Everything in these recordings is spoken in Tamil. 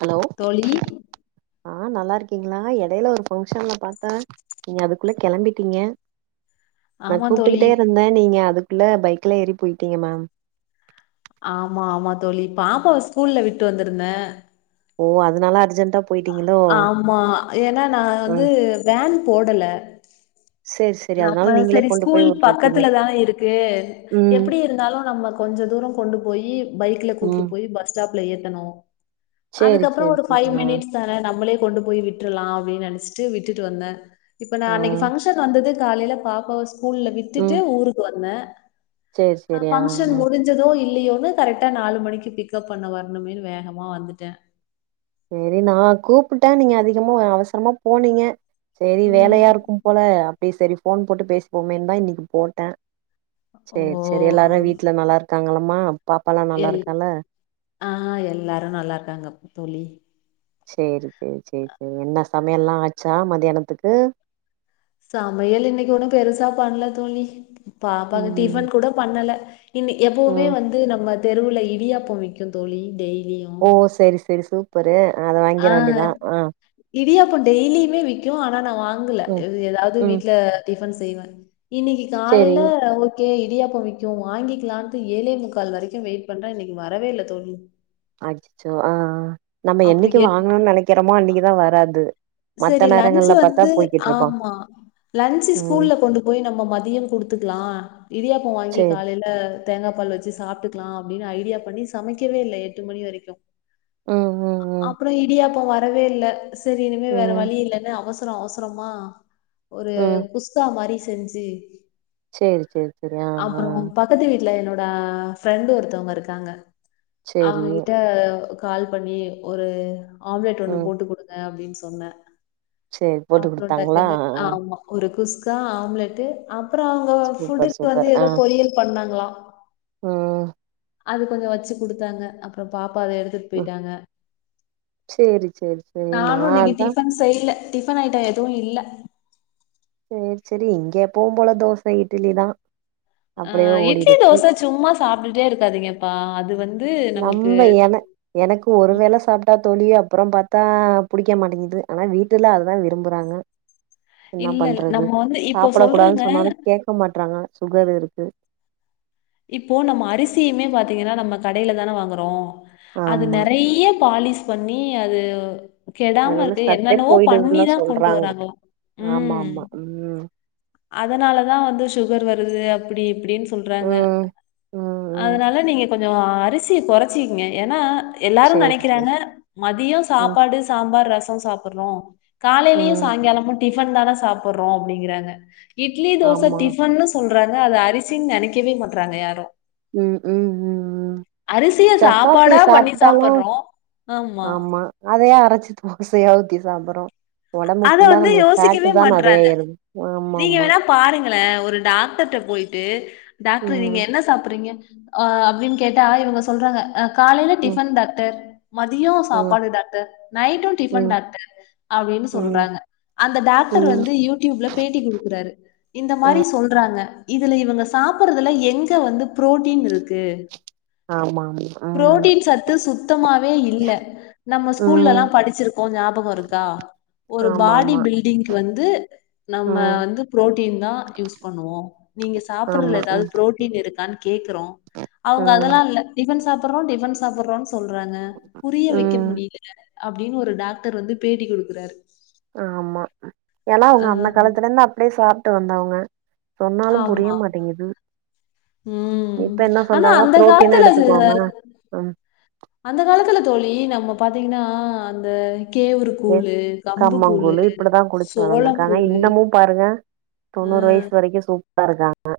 ஹலோ தோழி ஆ நல்லாருக்கீங்ளா எடைல ஒரு ஃபங்ஷன்ல பாத்தே நீங்க அதுக்குள்ள கெளம்பிட்டீங்க நா ஆமா தோழி கூப்டுக்கிட்டே இருந்தே நீங்க அதுக்குள்ள பைக்ல ஏறி போயிட்டீங்க மேம் ஆமா ஆமா தோழி பாப்பாவ ஸ்கூல்ல விட்டு வந்திருந்தே ஓ அதனால அர்ஜெண்ட்டா ஆமா ஏனா நா வந்து ம் வேன் போடல சேரி சேரி அதனால நம்ம நீங்களே சரி கொண்டு ஸ்கூல் போய் வுட்டுட்டீங்க பக்கத்துலதான இருக்கு ம் எப்டி இருந்தாலு நம்ம கொஞ்ச தூர கொண்டு போய் பைக்ல ம் கூட்டிட்டு போய் பஸ் ஸ்டாப்ல ஏத்தனு சேரி அதுக்கப்றோ சேரி ஒரு சேரி ஃபைவ் ஆ மினிட்ஸ் தான நம்மளே கொண்டு போய் விட்றலா அப்டின்னு நெனச்சிட்டு விட்டுட்டு வந்தே இப்ப நா ஆ அன்னைக்கு ஃபங்ஷன் வந்தது காலைல பாப்பாவ ஸ்கூல்ல விட்டுட்டு ம் ஊருக்கு வந்தே சேரி அ சேரி ஆ ஃபங்க்ஷன் ஆ முடிஞ் ஞ்சதோ இல்லயோன்னு கரெக்டா நாலு மணிக்கு பிக்கப் பண்ண வரணுமேனு வேகமா வந்துட்டே செரி நா கூப்புட்டே நீங்க அதிகமா அவசரமா போனீங்க சேரி வேலையா ம் இருக்கும் போல அப்டியே சரி ஃபோன் போட்டு பேசுவோமேனு தா இன்னைக்கு போட்டே சேரி ஓ சேரி எல்லாரு வீட்ல நல்லா இருக்காங்கலாம்மா பாப்பாலா நல்லா எல் இருக்கால ஆ எல்லாரு நல்லாருக்காங்க தோழி சேரி சேரி சேரி சேரி என்ன சமையலா ஆச்சா மதியானத்துக்கு சமையல் இன்னைக்கு ஒன்னு பெருசா பண்ணல தோழி பாப்பாக்கு ம் டிஃபன் கூட பண்ணல இன்ன எப்பவுமே ம் வந்து நம்ம தெருவுல இடியாப்போ விக்கும் தோழி டெய்லியு ஓ செரி செரி சூப்பரு அ அத வாங்கிற வேண்டிதா ஆ இடியாப்பொ டெய்லியுமே வி்க்கு ஆனா நா வாங்கல ம் எது எதாவ்து ம் வீட்ல டிஃபன் செய்வே இன்னைக்கு சேரி காலைல ஒ கே இடியாப்பொ விக்கு வாங்கிக்கலான்ட்டு ஏழே முக்கால் வரைக்கு வெயிட் பண்றே இன்னைக்கு வரவே இல்ல தோழி அச்சச்சோ ஆ நம்ம அப்டி என்னைக்கு எட் வாங்கணுனு நெனைக்கிறோமோ அன்னைக்குதா வராது சரி மத்த லஞ்ச் நேரங்கள்ல பாத்தா வந்து போய்கிட்ருப்பா ஆமா லஞ்ச் ம் ஸ்கூல்ல கொண்டு போய் நம்ம மதியொ குடுத்துக்குலா இடியாப்போ வாங்கி சேரி காலைல தேங்கா பால் வச்சு சாப்ட்டுக்கலா அப்டின்னு ஐடியா பண்ணி சமைக்கவே இல்ல எட்டு மணி வரைக்கு ம் ம் ம் அப்பறோ இடியாப்போ வரவே இல்ல சரி இனிமே வேற ம் வழி இல்லன்னு அவசர அவசரமா ஒரு ம் குஸ்கா மாரி செஞ்சு சேரி செரி செரி ஆ ஆ க்கத்து வீட்ல என்னோட ஃப்ரெண்ட் ஒருத்தவ்ங்க இருக்காங்க சேரி அவங்ககிட்ட கால் பண்ணி ஒரு ஆம்லெட் ஒன்னு ம் போட்டு குடுங்க அப்டின் சொன்ன சேரி போட்டு அப்றோ டக் குடுத்தாங்களா ஆ டக்குன் ஆ ஆமா ஒரு குஸ்கா ஆம்லெட் அப்றோ அவங்க சூப்பர் ஃபுட்டுக்கு வந்து சூப்பர் ஆ எதோ பொரியல் பண்ணாங்களா ம் அது கொஞ்சொ வச்சு குடுத்தாங்க அப்றோ பாப்பா அத எடுத் துட் ம் போயிட்டாங்க சேரி சேரி சேரி நா நானு இன்னிக்கு அதா டீ செய்ல டிஃபன் ஐட்டோ எதுவு இல்ல சேர் செரி இங்கே எப்போவும் போல தோச இட்லிதா அ இட்லி தோச சும்மா சாப்ட்டுக்ட்டே இருக்காதீங்கப்பா அது வந் நம்ப என எனக்கு ஒரு வேள சாப்ட்டா தோழி அப்பறோ பாத் தா புடிக்க மாட்டிங்து ஆனா வீட்டுல அதுதா விரும்புறாங்க என்னா இல்ல இல்ல பண்றது நம்ம வந்து இப்போ சாப்பட சொல்றாங்க கூடாதுன் சொன்னாலு கேக்க மாட்றாங்க சுகர் இருக்கு இப்போ நம்ம அரிசியுமே பாத்தீங்கன்னா நம்ம கடைல தான வாங்கறோ அது ஆமா நெறைய பாலிஸ் பண்ணி அது கெடாம அதுல உள்ள இருக்க சத்தே என்னென்னவோ போயிடுதுன்னு பண்ணி தா கொண்டு சொல்றாங்க வராங்களா ஆமா ம் ஆமா ம் அதனாலதா வந்து சுகர் வருது அப்பிடி இப்பிடின் சொல்றாங்க ம் ம் ம் அதனால நீங்க கொஞ்சோ அரிசிய கொறைச்சிக்ங்க ஏனா எல்லாரு சேரி சேரி நெனைக்கிறாங்க மதியோ ம் சாப்பாடு, சாம்பார், ரசோ சாப்பட்றோ காலைலயு ம் சாய்ங்காலமு டிஃபன் தான சாப்புட்றோ அப்டிங்கறாங்க இட்லி, தோச ஆமா டிஃபன்னு சொல்றாங்க அது அரிசின் நெனைக்கவே மாட்றாங்க யாரு ம் ம் ம் ம் ம் சப்பாத்தி சாப்பாடா பண்ணி சாப்ட்டாலு சாப்பிடுறோம். ஆமா அதையே அரச்சிட்டு தோசையா ஊத்தி சாப்பட்றோ ஒடம்பு அத ஃபுல்லா வந்து நம்மளுக் யோசிக்கவே ஃபேட்டு தா நெறைய ஏறுது ஆமா ஆமா பாருங்களே ஒரு டாக்டர்ட்ட போய்ட்டு டாக்டர் நீங்க ம் என்ன சாப்பட்றீங்க அ அப்டின் கேட்டா இவங்க சொல்றாங்க காலைல ம் டிஃபன் டாக்டர் மதியோ ம் சாப்பாடு டாக்டர் நைட்டு டிஃபன் ம் டாக்டர் அப்டின் ம் சொல்றாங்க அந்த ம் டாக்டர் வந்து யூடியூப்ல பேட்டி குடுக்குறாரு இந்த மாரி ம் சொல்றாங்க இதுல இவங்க சாப்பட்றதுல எங்க வந்து ப்ரோட்டீன் இருக்கு ஆமா ஆமா ப்ரோட்டீன் சத்து சுத் தமாவே இல்ல நம்ம ம் ம் ஸ்கூல்லெல்லா படிச்சிருக்கோ ஞாபகோ இருக்கா ஒரு ஆமா பாடி ஆமா பில்டிங்க்கு வந்து நம்ம ம் வந்து ப்ரோட்டீன் தா யூஸ் பண்ணுவோ நீங்க ஆமா சாப்பட்றதுல எதாவ்து ம் ப்ரோட்டீன் இருக்கான் கேக்கறோ அவங்க ம் அதெல்லா இல்ல டிஃபன் சாப்பட்றோ டிஃபன் சாப்பட்றோன் சொல்றாங்க புரிய வெக்க ம் முடியில என்னால அப்டின் ஒரு டாக்டர் வந்து பேட்டி குடுக்குறாரு ஆமா ஏனா ஆ அவுங்க அந்த காலத்துலர்ந்து அப்டியே சாப்ட்டு வந்தவங்க சொன்னாலு புரிய ஆமா மாட்டிங்கிது ம் ஆனா அந்த புரோட்டீனா காலத்துல அதுல எடுத்துக்கோங்க ம் அந்த காலத்துல தோழி நம்ம பாத்தீங்ன்னா அந்த கேவுரு ஏ கூழு, கம்புக் கூழு, கம்மங்கூழு இப்டிதா குடிச்சு சோளக் வளந்திருக்காங்க கூழு, இன்னமு பாருங்க தொண்ணூறு வய்ஸ் வரைக்கு சூப்பரா இருக்காங்க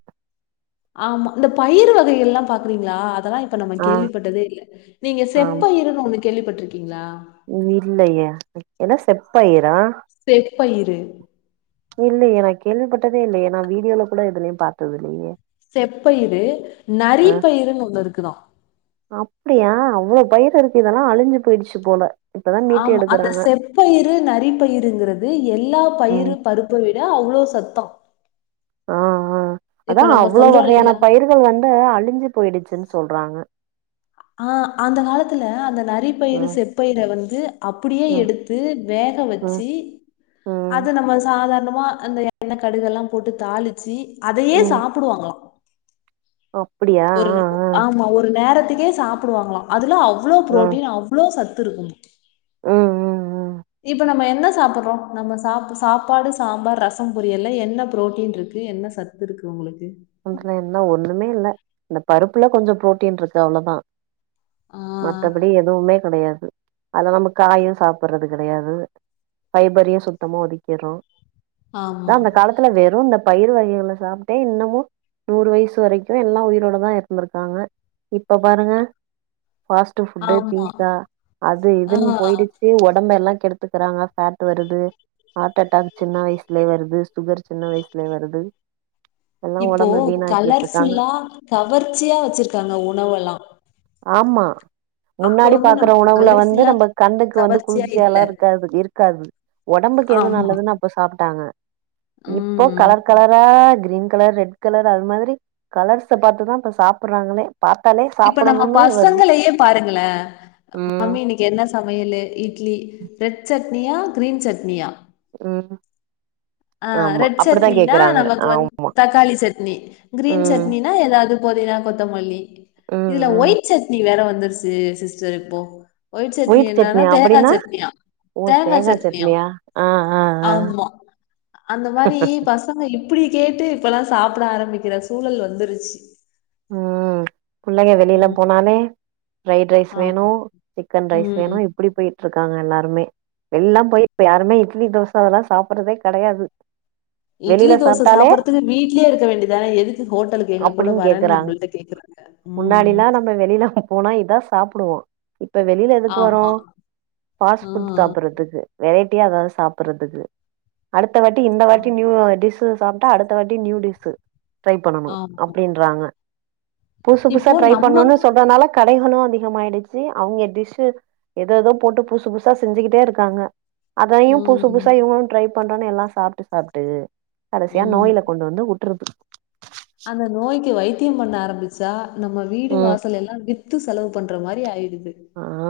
ஆமா இந்த பயிறு வகைகள்லா பாக்கறீங்ளா அதெல்லா இப்ப நம்ம ஆ கேள்விப்பட்டதே இல்ல நீங்க செப்பயிறுன் ஒன்னு கேள்விப்பட்ருக்கீங்ளா ஊர்லயா என்ன செப்பயிறா செப்பயிறு இல்லயே நா கேள்விப்பட்டதே இல்லயே நா வீடியோல கூட எதுலயு பாத்ததில்லயே செப்பயிறு, நரிப்பயிறுன் ஒன்னுருக்குதா அப்டியா அவ்ளோ பயிறு இருக்கு இதெல்லா அழிஞ்சு போயிடுச்சி போல இப்பதா மீட்டு ஆமா அந்த எடுக்குறாங்க செப்பயிறு நரிப்பயிறுங்கறது எல்லா ம் பயிறு பருப்ப விட அவ்ளோ சத்தா ஆ ஆ அதா நம்ம அவ்ளோ சொல்றோம் வகையான இல்லைங்களா? பயிறுகள் வந்து அழிஞ்சி போயிடுச்சுன் சொல்றாங்க ஆ அந்த காலத்துல அந்த நரிப்பயிறு, ம் செப்பயிற வந்து அப்பிடியே ம் எடுத்து வேக ம் வச்சி ம் அது நம்ம சாதாரணமா அந்த எண்ணெ கடுகெல்லா போட்டு தாளிச்சி அதயே ம் சாப்டுவாங்களா அப்டியா ஒரு ஆ நே ஆ ஆமா ஒரு நேரத்துக்கே சாப்புடுவாங்களா அதுல அவ் வ்ளோ ம் பு்ரோட்டீன் அவ்ளோ சத்து இருக்கு ம் ம் ம் இப்ப நம்ம என்ன சாப்புட்றோ நம்ம சாப்ட்ற சாப்பாடு சாம்பார் ரசம் பொரியல்ல என்ன ப்ரோட்டீன் இருக்கு என்ன சத்து இருக்கு உங்களுக்கு ஒன்ட்ல என்ன ஒன்னுமே இல்ல இந்த பருப்புல கொஞ்ச ப்ரோட்டீன் இருக்கு அவ்ளோதா ஆ மத்தபடி எதுவுமே கெடையாது அதலா நம்ம காயு சாப்புட்றது கெடையாது ஃபைபரையு சுத்தமா ஒதுக்கிர்றோ அதா ஆமா அந்த காலத்துல வெறு இந்த பயிறு வகைகள சாப்ட்டே இன்னமு நூறு வயசு வரைக்கு எல்லா உயிரோடதா இருந்துருக்காங்க இப்ப பாருங்க ஃபாஸ் ட்டு ஃபுட்டு ஆமா பீஸ்தா அது ஆ இதுன் போயிடுச்சு ஒடம்பெல்லா கெடுத் துக்குறாங்க ஃபேட் வருது ஹாட் அட்டாக் சின்ன வயசுலே வருது சுகர் சின்ன வயசுலே வருது எல்லா ஒட இப்போ கலர்ஃபுல்லா கவர்ச்சியா வச்சிருக்காங்க உணவெல்லா ஆமா அப்ப முன்னாடி வந்து பாக்குற நமக்கு உணவுல வந்து கலர்ஃபுல்லா நம்ப கண்ணுக்கு வந்து கவர்ச்சியா இல்ல குளிர்ச்சியாலா இருக்காது இருக்காது ஒடம்புக்கு எது ஆமா நல்லதுனா ப்ப சாப்ட்டாங்க இப்ப ம் கலர் கலரா க்ரீன் கலர் ரெட் கலர் அது மாதிரி கலர்ஸ்ஸ பாத்துதா இப்ப சாப்புட்றாங்களே பாத்தாலே சாப் இப்ப நம்ம பசங்களையே பாருங்களே ம் மம்மி இன்னைக் என்ன சமையலு இட்லி ரெட் சட்னியா கிரீன் சட்னியா ம் அ ஆமா ரெட் அப்டித்தா சட்னினா கேக்குறாங்க நமக்கு வந் ஆம் தக்காளி சட்னி கிரீன் ம் சட்னி னா எதாவ்து பொதினா கொத்தமல்லி ம் இதுல ம் ஒயிட் சட்னி வேற வந்துருச்சு சு சிஸ்டர் இப்போ ஒயிட் சட்னி என்னன்னா தேங்கா சட்னியா ஓ தேங்கா சட்னியா ஆ ஆ ஆ ஆமா அந்த மாரி பஸ் பசங்க இப்பிடி கேட்டு இப்பலா சாப்ட ஆரம்பிக்கிற சூழல் வந்துருச்சு ம் பிள்ளைங்க வெளில ம். போனாலே ஃப்ரைட் ரைஸ் வேணு ஆமா. சிக்கன் ரைஸ் வேணு ம். இப் இப்டி போயிட்ருக்காங்க எல்லாருமே எல்லா போய் இப்ப யாருமே இட்லி தோச அதெல்லா சாப்புட்றதே கெடையாது இட்லி வெளில தோச சாப்ட்டாலே சாப்பறத்துக்கு வீ்ட்லே இருக்க வேண்டியதான எதுக்கு ஹோட்டலுக்கு எங்க கூட அப்டின் வர ன் கேக்குறாங்க நம்பள்ட்ட கேக்குறாங்க ம் ம் முன்னாடிலா நம்ம வெளில அங்க போனா இதா சாப்புடுவோ இப்ப வெளில எதுக்கு வரோ ஆமா ஃபாஸ்ட் ஆ ஃபுட் சாப்புட்றதுக்கு வெரைட்டியா எதாவ்து சாப்புட்றதுக்கு அடுத்த வாட்டி இந்த ஆ வாட்டி நியூவா டிஷ்ஷூ சாப் அப்ப அடுத்த வாட்டி நியூ டிஷ்ஷு ட்ரை பண்ணனு ஆமா அப்டின்றாங்க புதுசு புதுசா இப்போ ட்ரை நம்ம பண்ணுனு சொல்றனால கடைகளு அதிகமாயிடுச்சு அவ்ங்க டிஷ்ஷூ எதெதோ போட்டு புதுசு புதுசா செஞ்சுக்கிட்டே இருக்காங்க அதையு புதுசு புதுசா ம் இவ்ங்களு ட்ரை பண்றன்னு எல்லா சாப்ட்டு சாப்ட்டு கடைசியா ம் நோய்ல கொண்டு வந்து வுட்ருது அந்த நோய்க்கு வைத்தியம் பண்ண ஆரம்பிச்சா நம்ம வீடு ம் வாசல் எல்லா வித் த்து செலவு பண்ற மாரி ஆயிடுது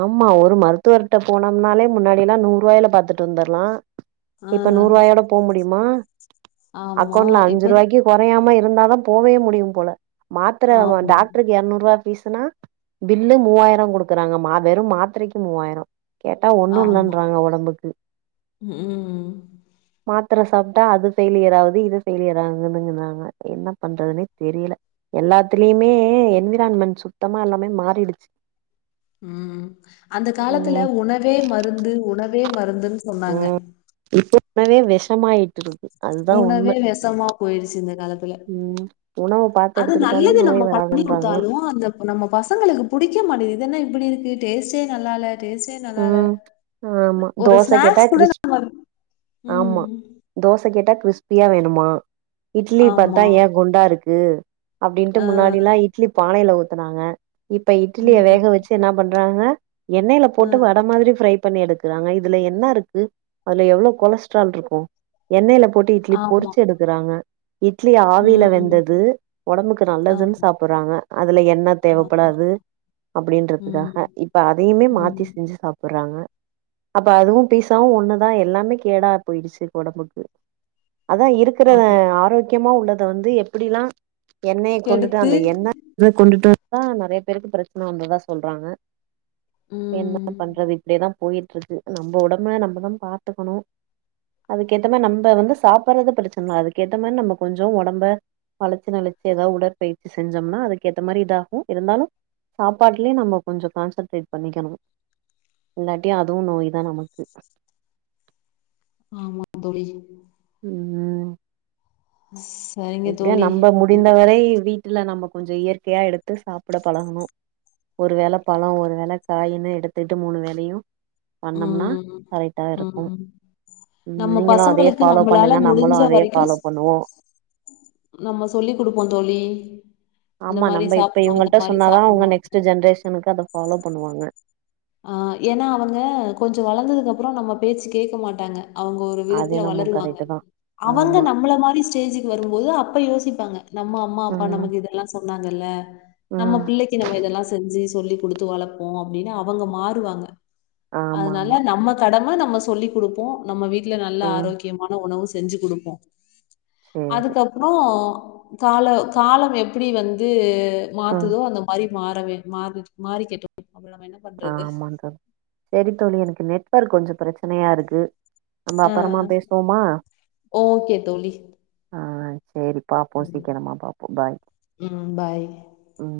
ஆமா ஒரு மருத்துவர்ட்ட போனம்னாலே முன்னாடிலா நூறுவாய்ல பாத்துட்டு வந்துர்லா ஆ இப்ப நூறுவாயோட போ முடியுமா ஆமா அக்கௌண்ட்ல அஞ்சு இப்ப ரூவாய்க்கு கொறையாம இருந்தாதா போவே முடியும் போல மாத்திர வா ஆமா டாக்டரு எர்நூரூவா பீஸ்சுன்னா பில்லு மூவாயிரோ குடுக்குறாங்கமா வெறும் மாத்ரைக்கு மூவாயிரோ கேட்டா ஆமா ஒன்னுல்லன்றாங்க ஒடம்புக்கு ம் மாத்ர சாப்ட்டா அது பெஃய்லியர் ஆவுது இது பெஃய்லியர் ஆகுதுன்னாங்க என்ன பண்றத்னே தெரில எல்லாத்துலயுமே என்விரான்மெண்ட் சுத்தமா எல்லாமே மாறிடுச்சி உம் அந்த காலத்துல ம் உணவே மருந்து உணவே மருந்துன் சொன்னாங்க இப்ப உணவே வெஷமாயிட்ருக்கு உணவே வெசமா போயிருச்சி இந்த காலத்துல ம் உணவு பாத்து அது எடுத்துக்கிட்டாலே நல்லது நோய் நம்ப பண்ணி வராதுன்றாங்க குடுத்தாலும் அந்த நம்ப பசங்களுக்கு புடிக்க மாட்டிங்குது இது என்ன இப்புடி இருக்கு டேஸ்ட்டே நல்லால்ல டேஸ்டே நல்லால ம் ஆமா ஒரு தோச கேட்டா ஸ்நாக்ஸ் கூட கிறிஸ் நம்ம உம் ஆமா தோச கேட்டா க்ரிஸ்பியா வேணுமா இட்லிய பாத்தா ஆமா. ஏ குண்டா இருக்கு அப்டின்ட்டு அ, முன்னாடில்லாம் இட்லி பானைல ஊத்னாங்க இப்ப இட்லிய ம், வேக வச்சி என்ன பண்றாங்க எண்ணெய்ல அ, போட்டு வட மாரி ஃப்ரை பண்ணி எடுக்குறாங்க இதுல என்னா இருக்கு அதுல எவ்ளோ கொலஸ்ட்ரால் இருக்கும் எண்ணெய்ல போட்டு இட்லி ஆமா. பொறிச்சி எடுக்குறாங்க இட்லி ஆவில ம். வெந்தது ஒடம்புக்கு நல்லதுன்னு ஆமா, சாப்ட்றாங்க அதுல எண்ணெ ஆமா. தேவப்படாது ம், அப்டின்றதுக்காக இப்ப அதையுமே மாத்தி ம். செஞ்சி சாப்ட்றாங்க அப்ப அதுவும் பீசாவும் ஒண்ணுதா எல்லாமே கேடா போயிடுச்சி ஒடம்புக்கு அதா இருக் இருக்கற ஆமா. ஆரோக்கியமா உள்ளத வந்து எப்படிலாம் எண்ணெய கொண்டுட்டு கெடுத்து அந்த எண்ணெ இத கொண்டுட்டு அதா நெறைய பேருக்கு பிரச்சன வந்ததா சொல்றாங்க என்ன ம். அப்டியேதா போயிட்ருக்கு நம்ம ஒடம்ப நம்மதா பாத்துக்கணு அதுக்கேத்த மாரி நம்ப வந்து சாப்பற்து ப்ரச்சனல அதுக்கேத்த மாரி நம்ப கொஞ்சோ ஒடம்ப வளச்சு நெளிச்சு ஏதா உடற்பயிற்சி செஞ்சோம்னா அதுக்கு ஏத்த மாரி இதாகும் இருந்தாலு சாப்பாட்லயு நம்ம கொஞ்சோ கான்சன்ட்ரெட் பண்ணிக்கணு இல்லாட்டி அதுவு நோய்தா நமக்கு ஆமாம் தொழி உம் ஸ் சரி எப்டியோ நம்ப ‌முடிந்தவரை வீட்டுல நம்ம கொஞ்சோ இயற்கையா எடுத்து சாப்ட பழகணு ஒரு வேள பழோ ஒரு வேள காய்னு எடுத்துட்டு மூணு வேளயும் பண்ணம்னா ம், கரெக்டா இருக்கும் ம். உம் நம்ம நீங்களா அதே பசங்களுக்கு ஃபாலோ நம்மளால பண்ணுங்க நம்மளும் முடிஞ்ச அதே ஃபாலோ வரைக்கும் பண்ணுவோ நம்ம சொல்லி் குடுப்போம் தோழி இந்த ஆமா மாரி நம்ப இப்ப சாப்புட்ணும், இந்த இவங்கள்ட்ட மாரி சொன்னாதா அவுங்க சாப்புட்ணும். நெக்ஸ்ட்டு ஜென்ரேஷனுக்கு அத ஃபாலோ பண்ணுவாங்க ஆ ஏன்னா அவங்க கொஞ்சோ வளந்ததுக்கு அப்றோ நம்ம பேச்சு கேக்க மாட்டாங்க அவுங்க ஒரு அது விதத்துல என்னமோ வளருவாங்க கரெக்ட் தா அவங்க ஆமா நம்மள மாரி ஸ்டேஜிக்கு வரும்போது அப்ப யோசிப்பாங்க நம்ம அம்மா அப்பா ம் நமக்கு இதெல்லா சொன்னாங்கல்ல நம்ம ம் பிள்ளைக்கு நம்ம இதெல்லா செஞ்சு சொல்லி குடுத்து வளப்போ அப்டின்னு அவங்க மாறுவாங்க ஆமா ஆமா அதனால நம்ம கடம நம்ம சொல்லி குடுப்போ நம்ம வீட்ல நல்லா ம் ஆரோக்கியமான உணவு செஞ்சு குடுப்போ சேரி அதுக்கப்றோ காலோ காலம் எப்டி வந்து ம் மாத்துதோ அந்த மாரி மாறவே மாறி மாறிக்கெட்டு அப்றோ நாம என்ன பண்றது ஆமாங்க சரி தோழி எனக்கு நெட்வொர்க் கொஞ்சோ ப்ரச்சனையாருக்கு நம்ம அப்பறோமா பேசுவோமா ஓகே தோழி. ஆ சேரி பாப்போ ம். சீக்கிரமா பாப்போ பாய் ம் பாய். ம்